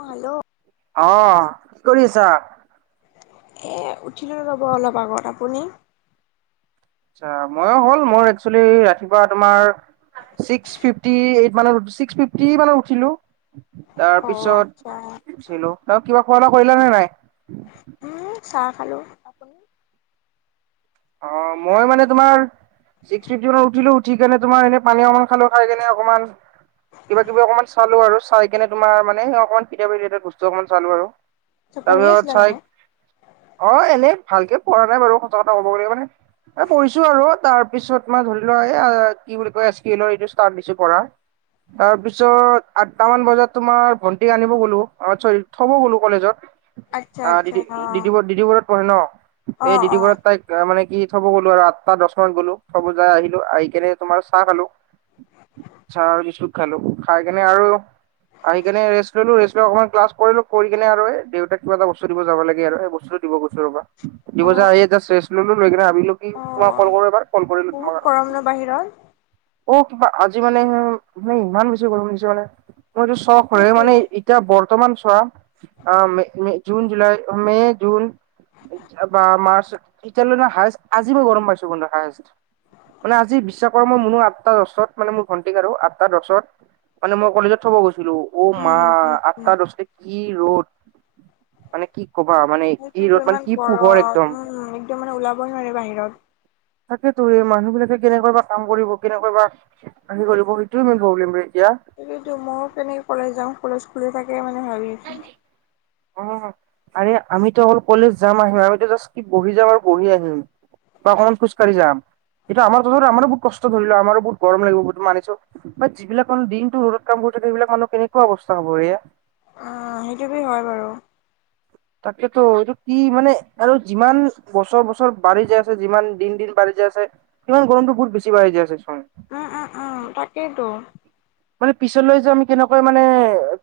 অ hello. অহ কি কৰি আছা এ উঠিল ৰ'ব অলপ আগত আপুনি আচ্ছা মইয়ো হ'ল মোৰ একচুৱেলি ৰাতিপুৱা তোমাৰ ছিক্স ফিফটি এইট মানত ছিক্স ফিফটি মানত উঠিলো তাৰ অ আচ্ছা পিছত ছিলো ত কিবা খোৱা লোৱা কৰিলা নে নাই উম চাহ খালো আপুনি অ মই মানে তোমাৰ ছিক্স ফিফটি মানত উঠিলে উঠি কিনে তোমাৰ এনে পানী অকন খালো খাই কেনে অকনমান কিবা কিবি অকমান চালো আৰু চাই কিনে তোমাৰ মানে সে অকমান কিতাপ ৰিলেটেড বস্তু অকমান চালো আৰু আচ্ছা পঢ়ি তাৰপিছত আছিলে চাই মানে অ এনে ভালকে পঢ়া নাই বাৰু সচা কথা কব গলে মানে এ পঢ়িছো আৰু তাৰ পিছত তোমাৰ ধৰি লোৱা এই কি বুলি কয় এলৰ এই ষ্টাৰ্ট দিছো পঢ়াৰ তাৰপিছত আঠটামান বজাত তোমাৰ ভন্টিক আনিব গলো অ চৰি থব গলো কলেজত আচ্ছা অ আচ্ছা ডিদিবুৰত পঢ়ে ন অ এই অ ডিদিবোৰত তাই মানে কি থব গ'লো আৰু আঠটা দহ মানত গ'লো থব যাই আহিলো আহি কেনে তোমাৰ চাহ খালো চাহ আৰু বিস্কুট খালো খাই কেনে আৰু আহি কেনে ৰেষ্ট ললো ৰেষ্ট লৈ অকমান ক্লাছ কৰিলো কৰি কিনে আৰু দেউতাক কিবা এটা বস্তু দিব যাব লাগে আৰু এ বস্তুটো দিব গৈছো ৰবা অ দিব যাই আহি যাষ্ট ৰেষ্ট ললো লৈ কিনে ভাবিলো কি অ অ তোমাক কল কৰো এবাৰ কল কৰিলো বহুত তোমাক গৰম ন বাহিৰত অ কিবা আজি মানে ইমান বেছি গৰম দিছে মানে মই এইটো চখ হয় সেইটোৱেতো মানে এতিয়া বৰ বৰ্তমান চোৱা জুন জুলাই মে জুন বা মাৰ্চ ইতিয়ালৈ ন হায়েষ্ট আজি মই গৰম পাইছো হায়েষ্ট মানে আজি বিশ্বকৰ্ম মনো আ আঠটা দছত মানে মোৰ ভণ্টিক আৰু আঠটা দহত মানে মই কলেজত থব গৈছো অ মা উম উম আ উম তাৰ ৰচতে কি ৰ'দ মানে কি কবা মানে কি সেইটোতো ৰদ মানে ইমান কি পোহৰ গৰম একদম উম একদম মানে ওলাবই নোৱাৰি বাহিৰত তাকেতো স মানুহ বিলাকে কেনেকুৱ বা কাম কৰিব কেনেকুৱা বা হি কৰিব সেইটোয়ে মেইন প্ৰব্লেম ৰে সেতোৱেটো মই কেনেকে কলেজ যাওঁ কলেজ খুলি থাকে মানে ভাবি অ আৰে আমিতো অকল কলেজ যাম আহিম আমো জাষ্ট বহি যাম আৰু বহি আহিম মই অকণমান খোজকাঢ়ি যাম সেইটো আমাৰ তত আমাৰো বহুত কষ্ট আমাৰো বহুত গৰম লাগিব সেইমানিছো বা যিবিলাক মানুহ দিনটো ৰ'দ কাম কৰি ব এইবিলাক মানুহ কেনেকুৱা অৱস্থা হ'ব এয়া। উম সেইটোতো হয় বাৰু তাকেতো এইটো কি মানে আৰু যিমান বছৰ বছৰ বাঢ়ি যাই আছে যিমান দিন দিন বাঢ়ি আছে কিমান গৰমটো বহু বেছি বাঢ়ি যায় আছে চোন। উম উম উম তাকেইতো মানে পিছলৈ য আমি কেনেকৈ মানে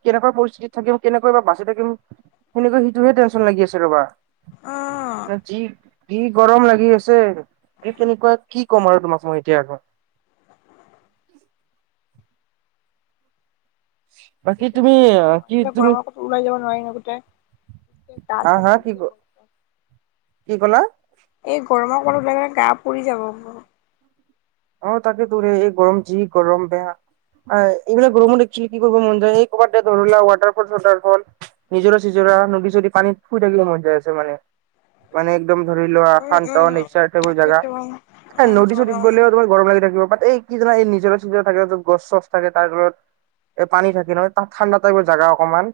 কেনেকুৱা পৰিস্থিতি থাকিম কেনেকৈ বা বাচি থাকিম সেনেকৈ সেইটোহে টেনচন লাগি আছে উম ৰ'বা যি কি গৰম লাগি আছে কি কেনেকুৱা কি ক'ম আৰু তোমাক মই এতিয়া আকৌ [inaudible] বাকী তেয় তুমি বহুত কি গৰময়া তুমি গৰমৰ কতো ওলাই যাব নোৱাৰি ন গোটেই গা হা হা কি কি চা ক'লা এই গৰমত গলে গা পৰি যাব ম অ তাকে তোৰে এই গৰম যি গৰম বেয়া এইবিলাক গ্ৰহমণ দেখছিল কি কৰিবব মন্দিৰ স এই কবাৰ ধলা ৱটাৰফল টাৰফল নিজৰ চিজৰা নদী চদি পানীত শুই থাকিব মন যাই আছে মানে মানে একদম ধৰি লোৱা উম শান্ত উম নিচাৰবোৰ জাগা তাকেতো ইমান এ নদী চদীত গৰম গ'লেও [unintelligible] লাগি থাকিব প এই কিজ এই নিজৰ চিজ থাকে যত গছ চছ থাকে তাৰ ফলত এ পানী থাকে নহয় তাত ঠাণ্ডা টাইপৰ জাগা অকমান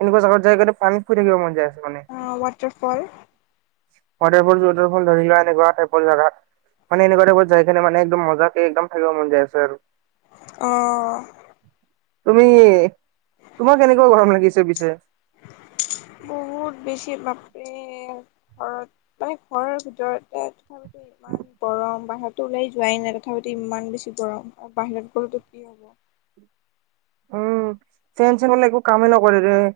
এনেকোৱা জাগাত যায় গৈ পানীত শুই থাকিব মন যায় মানে ৱাটাৰফল ৱাটাৰফল ৱাটটাৰফল ধৰি লোৱা এনেকুৱা টাইপল জাগাত মানে এনেকুৱা টাইপত যায় কেনে মানে একদম মজাকে একদম থাকিব মন যাই আছে আৰু অহ তুমি তোমাক কেনেকুৱা গৰম লাগিছে পিছে [inaudible] বহুত বেছি বাপ ঘৰত মানে ঘৰৰ ভিতৰতে থোৱাৰ ভিত ইমান গৰম বাহিৰতো উওলাই যোৱাই নাই তথাপিতো ইমান বেছি গৰম আৰু বাহিৰত গলোতো কি হ'ব [inaudible] উম ফেন চেনলে একো কামেই নকৰে দেৰে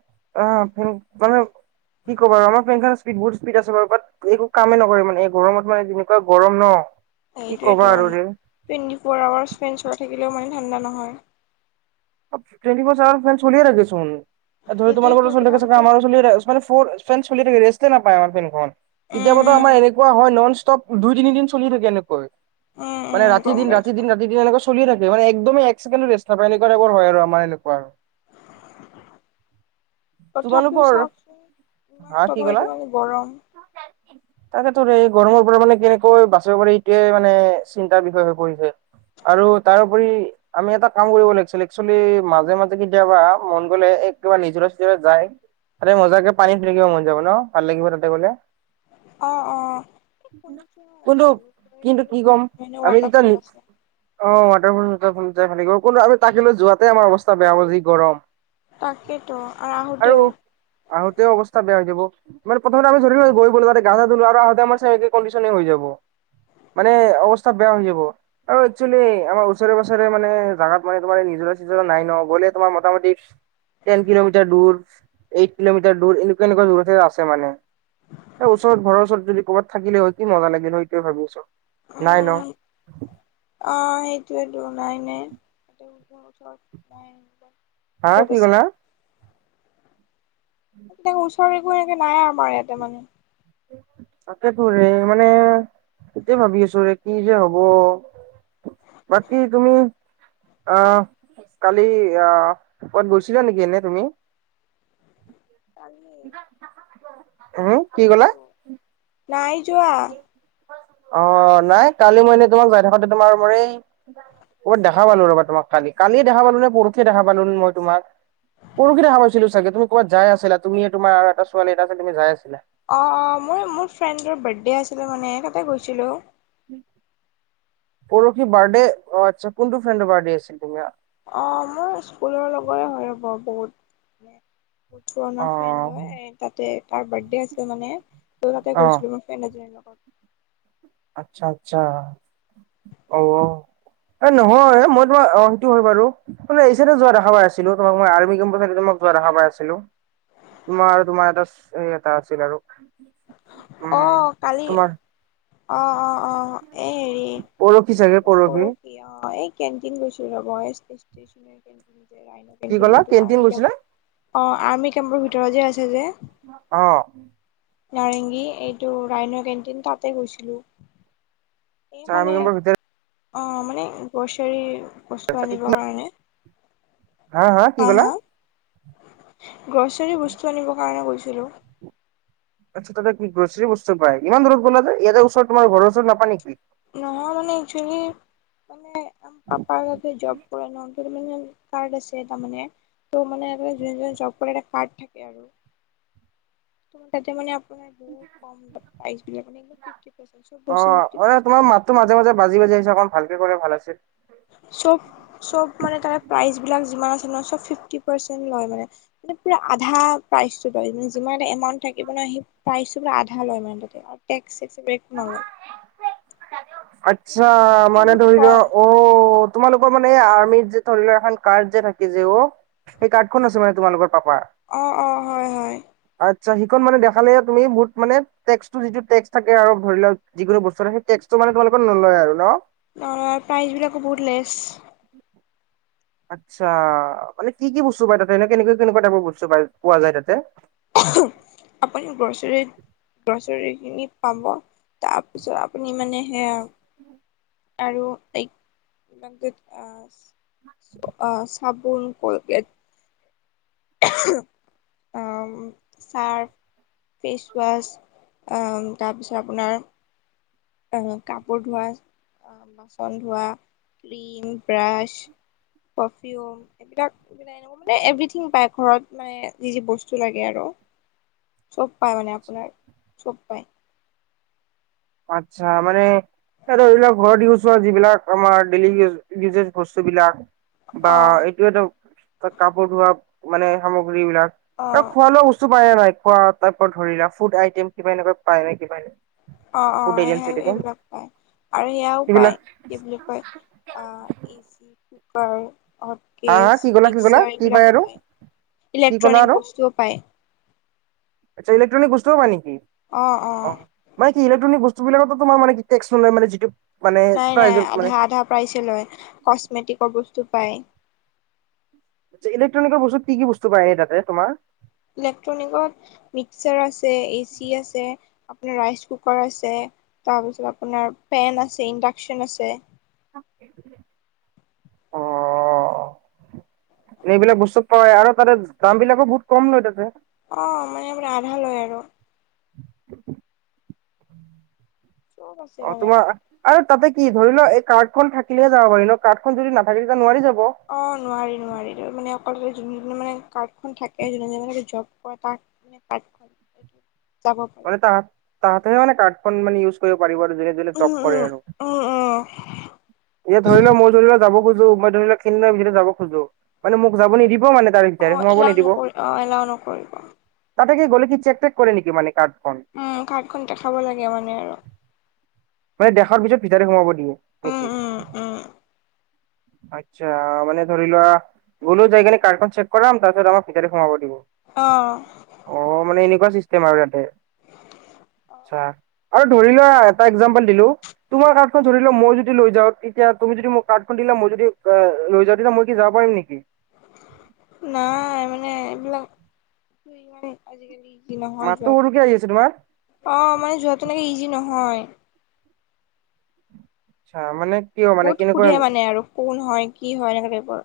অ ফেন মানে কি ক বাৰু আমাৰ ফেনখন স্পীড বহুত স্পীড আছে বাৰু বাট একো কামেই নকৰে মানে গৰমত মানে যেনেকুৱা গৰম ন কি ক'বা এইটোৱেটো আৰু ৰে টুৱেণ্টি ফ'ৰ আৱাৰছ স্পেণ্ড চলাই থাকিলেও মানে ঠাণ্ডা নহয় ফেন চলিয়ে থাকেচোন ছোন ধৰি সেইটোৱেতো তোমালোকৰ চলি থাকে তথাপিতো আমাৰো চলি থাকে ৰেষ্টে নাপায় আমাৰ ফেনখন উম কেতিয়াবাতো আমাৰ উম এনেকুৱা হয় নন ষ্টপ দুই তিনিদিন চলি থাকে এনেকৈ উম মানে উম ৰাতি গম দিন ৰাতি পাইছো দিন ৰাতি দিন এনেুৱা চলিয় থাকে মে একদম এককেণ্ড ৰেষ্ট নাপায় এ ৰ হয় আৰু আমাৰ এনেকুৱা আৰু [inaudible] তথাপিও তোমালোকৰ চাওচোন ইমান হা কি তথাপিতো ক'লা? মানে গৰম তাকেতো গৰমৰ পৰা মানে কেনেকৈ বাচিব পাৰি এইটোৱে মানে চিন্তাৰ বিষয়ে হৈ পৰিছে আৰু তাৰ উপৰি আমি এটা কাম কৰিব লাগিব একচোৱেলি মাজে মাজে কেতিয়াবা মন গলে একবাৰে নিজৰে চিজৰা যায় আৰে মজাকে পানী ফ লাকিব মন যাব ন ভাল লাগিব তাতে গলে অ অ শুনিছো কিন্তু জালুকবাৰী কিন্তু কি ক'ম বুত ম আমি যেতিয়া ৱাটাৰফল আছে অ' ৱাটাৰফুল ভালিব কোনো আমি তাক লৈ যোৱাতে আমাৰ অৱস্থা বেয়া হব যি গৰম তাকেতো [unintelligible] আৰু আহোতেও আহোঁতেও অৱস্থা বেয়া হৈ যাব। [unintelligible] মানে অৱস্থা বেয়া হৈ যাব আৰু একচুৱেলি আমাৰ ওচৰে পাছৰে মানে জাগাত মানে তোমাৰ নিজৰ চিজৰা নাই নগ'লে তোমাৰ মোটামুটি টেন কিলোমিটাৰ দূৰ এইট কিলোমিটাৰ দূৰ এনেকুৱা এনেকুৱা দূৰতে আছে মানে এ ওচৰত ঘৰ ওচৰত যদি ক'বাত থাকিল হয় কি মজা লাগিল হয় সেইটো ভাবি আছোঁ। নাই ন উম অ সেইটোয়েতো নাই নাই ওচৰত নাই হা দূৰত কি আছে ক'লা ওচৰৰে একো এনেকে নাই আমাৰ ইয়াতে মানে তাকেটো এই মানে সেইটোৱেই ভাবি আছোৰে কি যে হব বাকী তুমি আহ কালি আহ কত গৈছিলা নেকি এনে তুমি কালি উম নাই কি যোৱা কলা ক'তো নাই যোৱা অ নাই কালি মই তোমাক যাই থাকোতে তোমাৰ মোৰেই ক'বাত দেখা পালো ৰবা তোমাক কালিয়ে দেখা পালো নে পৰখি দেখা পালো ন মই তোমাক পৰখি দেখা পাইছিলো চাগে তুমি ক'বাত যাই আছিলা তুমিয়ে তোমাৰ আৰু এটা ছোৱালী আছিল তুমি যায় আছিলা অ অ মই মোৰ ফ্ৰেণ্ডৰ বাৰ্থডে আছিলে মানে ততে গৈছিলো পৰখি বাৰ্থডে অ আচা কোনটো ফ্ৰেণ্ডৰ বাৰ্থডে আছিল তোমাৰ অ মোৰ স্কুলৰ লগৰে হৈ ৰ'ব বহুত ওঠৰণ অ ফ্ৰেণ্ড হয় তাতে তাৰ বাৰ্থডে আছিল মানে ত তাতে অ গৈছিলো মোৰ ফ্ৰেণ্ড এজনীৰ লগত। আচ্ছা আচ্ছা অ এ নহয় মই তোমক অ সেইটো হয় বাৰু এইফালে যোৱা দেখা পাই আছিলো তোমাক মই আৰ্মি কেম্পৰ তোমাক পোৱা দেখা পাই আছিলো তোমাৰ আৰু তোমাৰ এটা স এটা আছিল আৰু উম অ' কালি তোমাৰ অ' অ' এই হেৰি পৰহি চাগে পৰহি অ' এই কেণ্টিন গৈছিলো ৰবই কি ক'লা কেণ্টিন গৈছিলা [unintelligible] অ' আৰ্মি কেম্পৰ ভিতৰত যে আছে যে অ' নাৰেংগী এইটো ৰাইন কেণ্টিন তাতে গৈছিলো। চাৰনম্বৰ ভিতৰত অ' মানে গ্ৰছাৰী বস্তু কি আনিবৰ কাৰণে হা হা কি ক'লা গ্ৰছাৰী বস্তু আনিবৰ কাৰণে গৈছিলোঁ। আচ্ছা তাতে কি গ্ৰছৰ বস্তু পাই ইমান দূৰত গলা যে ইয়াতে ওচৰত তোমাৰ ঘৰ ওচৰত নাপাই নেকি? নহয় মানে একচেলি [unintelligible] ত' মানে যোন জন জব কৰে কাৰ্ড থাকে আৰু ত তাতে মানে আপোনাৰ বহুত অ মানে তোমাৰ মাতটো মাজে মাজে বাজি বাজি আহিছে অকণ ভালকে [unintelligible] ভাল আছে। [inaudible] চব চব মানে তাত প্ৰাইজ বিলাক যিমান আছে নহয়। চব ফিফটি পাৰ্চেন্ট লয় মানে পুৰা আধা প্ৰাইচটো লয় মানে যিমান এটা এমাউণ্ট থাকিব নহয়। সেই প্ৰাইচটো পোৰা আধা লয় ইমানে তাতে ছেক্সচি বেক নলৌ আচ্ছা মানে ধৰি লোৱা অ' তোমালোকৰ মানে আৰ্মিত যে ধৰি লোৱা। এখন কাৰ্ড যে থাকে যে। অ' সেই কাৰ্ড খন আছে মানে তোমালোকৰ পাপাৰ অ অ হয় হয় আচ্ছা সিখন মানে দেখালে তুমি বহুত মানে টেক্স যিটো টেক্স থাকে ধৰি লও যিকোনো বস্তু থাকে টেক্স ত মানে তোমালোকক নলয় আৰু ন ন প্ৰাইজ বিলাকো বহুত লেছ আচ্ছা মানে কি কি বস্তু পায় তাতে এনে কেনেকুৱা কেনেকুৱা টাইপৰ বস্তু প পোৱা যায় তাতে ইউনিক পাব তাৰপিছত আপুনি মানে সেয়া আৰু এক ইমান আহ [inaudible] আহ চাবোন, কলগেট অ' ছাৰ্ফ ফেচৱাছ আ তাৰপিছত আপোনাৰ আহ কাপোৰ ধোৱা আহ বাচন ধোৱা ক্ৰিম ব্ৰাছ পাৰফিউম এইবিলাক এনেকুৱা মানে এভৰিথিং পায় ঘৰত মানে যি যি বস্তু লাগে আৰু চব পায় মানে আপোনাৰ চব পায়। আচ্ছা মানে এইবিলাক ঘৰত ইউজ হোৱা যিবিলাক আমাৰ ডেইলি ইজজ বস্তু বিলাক বা অ এইটোয়ে কাপোৰ ধোৱা মানে সামগ্ৰী বিলাক অ আৰু খোৱা লোৱা উসচু খোৱায়ে নাই খোৱা টাইপ ধৰিলা ফুড আইটেম কিবা এনেকুৱা পায় নে কিবা নাই অ' অ' স এইবিলাক পায় আৰু সেয়াও পায় সেইবিলাক কি বুলি কয়। অ' এ চি কুকাৰট, সত কেচ, হা হা গেছ, কি ক'লা কি ক'লা মিক্সাৰ কি এইবিলাকো আৰু পায়। কি ক'লা ইলেক্ট্ৰনিক আৰু বস্তুও পায়। আচ্ছা ইলেকট্ৰনিক বস্তুও পায় নিকি? অ' অ' ইলেক্ট্ৰনিক বস্তুবিলাকতো তোমাৰ মানে টেক্স চলে মানে যিটো মানে নাই নাই প্ৰাইজত মানে আধা আধা প্ৰাইছে লয়। কচমেটিকৰ বস্তু ডুবাই আ ইলেকট্ৰনিকৰ বস্তুত কি বস্তু পায় এই তাতে তোমাৰ ইলেক্ট্ৰনিকত মিক্সাৰ আছে এ চি আছে আপোনাৰ ৰাইচ কুকাৰ আছে তাৰপিছত আপোনাৰ পেন আছে ইণ্ডাকচন আছে [inaudible] অ এনে এইবিলাক বস্তু পাই আৰু তাতে দাম বিলাকো বহুত কম লয় তাতে অ মানে আৰ আধা লয় আৰু চব আছে অ মানে তোমাৰ আৰু তাতে কি ধৰি ল এই কাৰ্ডখন থাকিলে যাব পাৰি ন কাৰ্ড খন যদি নাথাকিলো নোৱাৰি যাব অ নোৱাৰি নোৱাৰি ত মানে অকল যোন যোনে মানে কাৰ্ডখন থাকে যোনে যোনে মানে জ্বব কৰা তাক পাট যাব তাহাতে হে মানে কাৰ্ডখন মানে ইউজ কৰিব পাৰিব আৰু যোনে যোনে জ্বব উম কৰে উম আৰু উম উম ই ধৰি লোৱা মই যেনিবা যাব মই ধৰি লক খিনদি ভিতৰত যাব খোজো মানে মোক যাব নিদিব মে তাৰ অ বি সোমাব এলাও নিদিব নকৰি অ এলাও নকৰিব ততে কি গ'লে কি চেকটেক কৰে নেকি মান ক উ কাৰ্ডখন দেখাব লাগে মানে আৰু মানে দেখাৰ পিছত ভিতৰে সোমাব দিয়ে নে উম কি উম উম [inaudible] আচ্ছা মানে ধৰি লোৱা গ'লো জাই কিনে কাৰখন চেক কৰাম তাৰপিছত আমাক ভিতৰে সোমাব দিব আহ অ মানে এনেকুৱা চিচটেম আৰু তাতে আচ্ছা আৰু ধৰি লোৱা এটা একজাম পাতিলে দিলো তোমাৰ কাৰ্ড ধৰি ল মই যদি লৈ যাও তেতিয়া তুমি যদি মোক কাৰ্ডখন দিলা মই যদি লৈ যাওঁ তেতি মই কি যাব পাৰিম নেকি নাই মানে এইবিলাক আজিকালি আজি নহয় মাতটো সৰুকে আহি আছে তোমাৰ যোৱা অ মানে যোৱাতো এনেকে ইজি নহয় আচ্ছা মানে কিয় মানে বহুত কেনেকুৱা সোধে মানে আৰু কোন হয়, কি হয়, এনেকে কয়।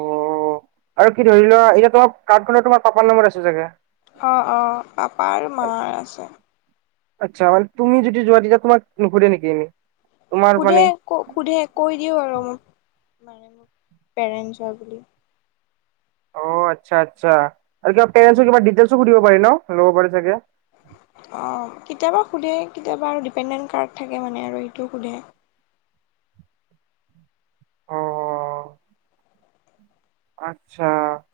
অ, আৰু কি ধৰি লোৱা এতিয়া তোমাৰ কাৰ্ডখনৰ তোমাৰ পাপাৰ নাম্বাৰ আছে চাগে? অ-অ পাপা আৰু মা আছে। আচ্ছা মানে তুমি যদি যোৱা তেতিয়া তোমাক নুহুধে নেকি? তোমাৰ মানে সোধে ক সোধে কৈ দিও আৰু মই। মানে মোক পেৰেন্সৰ বুলি। অ আচ্ছা আচ্ছা আৰু কিবা পেৰেন্সৰ কিবা ডিটেলছো সুধিব পাৰে ন ল'ব পাৰি চাগে। [unintelligible] অ কেতিয়াবা সোধে কেতিয়াবা আৰু ডিপেনডেণ্ট কাৰ্ড থাকে মানে আৰু সেইটো সোধে। [unintelligible] অ অ আত।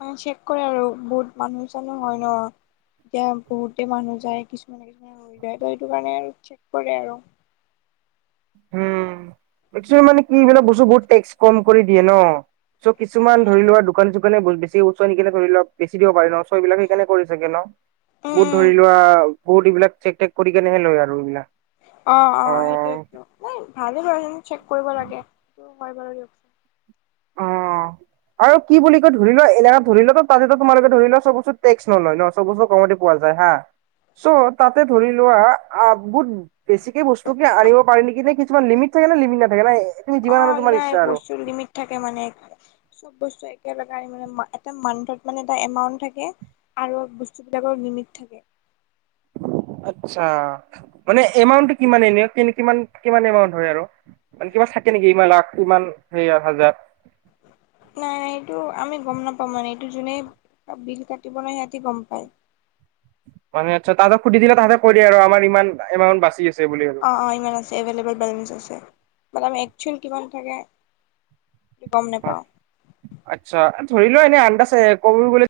অ ছেক কৰে আৰু বহুত মানুহ ছানো হয় ন। এতিয়া বহুতে মানুহ যায় কিছুমানে কিছুমানে ৰৈ যায় ত সেইটো কাৰণে আৰু চেক কৰে আৰু। [unintelligible] উম [inaudible] মানে কি এইবিলাক বস্তু বহুত টেক্স কম কৰি দিয়ে ন। চ' কিছুমান ধৰি লোৱা দোকান চোকানে বেছি বস্তু আনিকিনে ধৰি লোৱা বেছি দিব পাৰি ন ছ সেবিলাক সেইকাৰনে কৰে ছাগে ন। উম বুত উম ধৰি লোৱা বহুত এইবিলাক চেক টেক কৰি কেনেহে লয় আৰু এইবিলাক। অ অ সেইটোয়েতো ভালেই বাৰু চেক কৰিব লাগে। হয় বাৰু দিয়ক। অ'। আৰু কি ক ধৰি লোৱা এনেককা ধৰিল তাতে তোমালোকে ধৰিলোৱাব [unintelligible] টেক্স নলয় ন চব বস্তু কমতে পোৱা। [inaudible] যায় হা চ' তাতে ধৰি লোৱা আ বহুত বেছিকে বস্তু কি আনিব পাৰি নেকি নে কিছুমান লিমিট। থাকে নে লিমিত নাথাকে না এখিনি যিমান আনে অ' তোমাৰ নাই ইচ্ছা আৰু বস্তুৰ লিমিট থাকে মানে চব বস্তু একেলগে মানে এটা মান্থত মানে এটা এমাউন্ট থাকে। আৰু বস্তুবিলাকৰ লিমিট থাকে। আটচা মানে এমাউন্টটো কিমান এনে? কিমান কিমান এমাউন্ট হয় আৰু মানে কিবা থাকে নেকি ইমান লাখ ইমান হেইয় হাজাৰ। [inaudible] নাই, এইটো আমি গম নাপাও মানে। এইটো যোনেই বিল কাটিব ন সিহঁতি গম পায়। [inaudible] মানে আচ্ছা তাহাঁতক সুধি দিলে কৈ দিয়ে আৰু আমাৰ ইমান বাচি আছে। বুলি আৰু অ-অ ইমান আছে, এভেইলেবল বেলেঞ্চ আছে। বাট আমি একচুৱেল কিমান থাকে গম নাপাওঁ হয়, আচ্ছা ধৰি লোৱা এনে আন্দাছ এ। কব গলে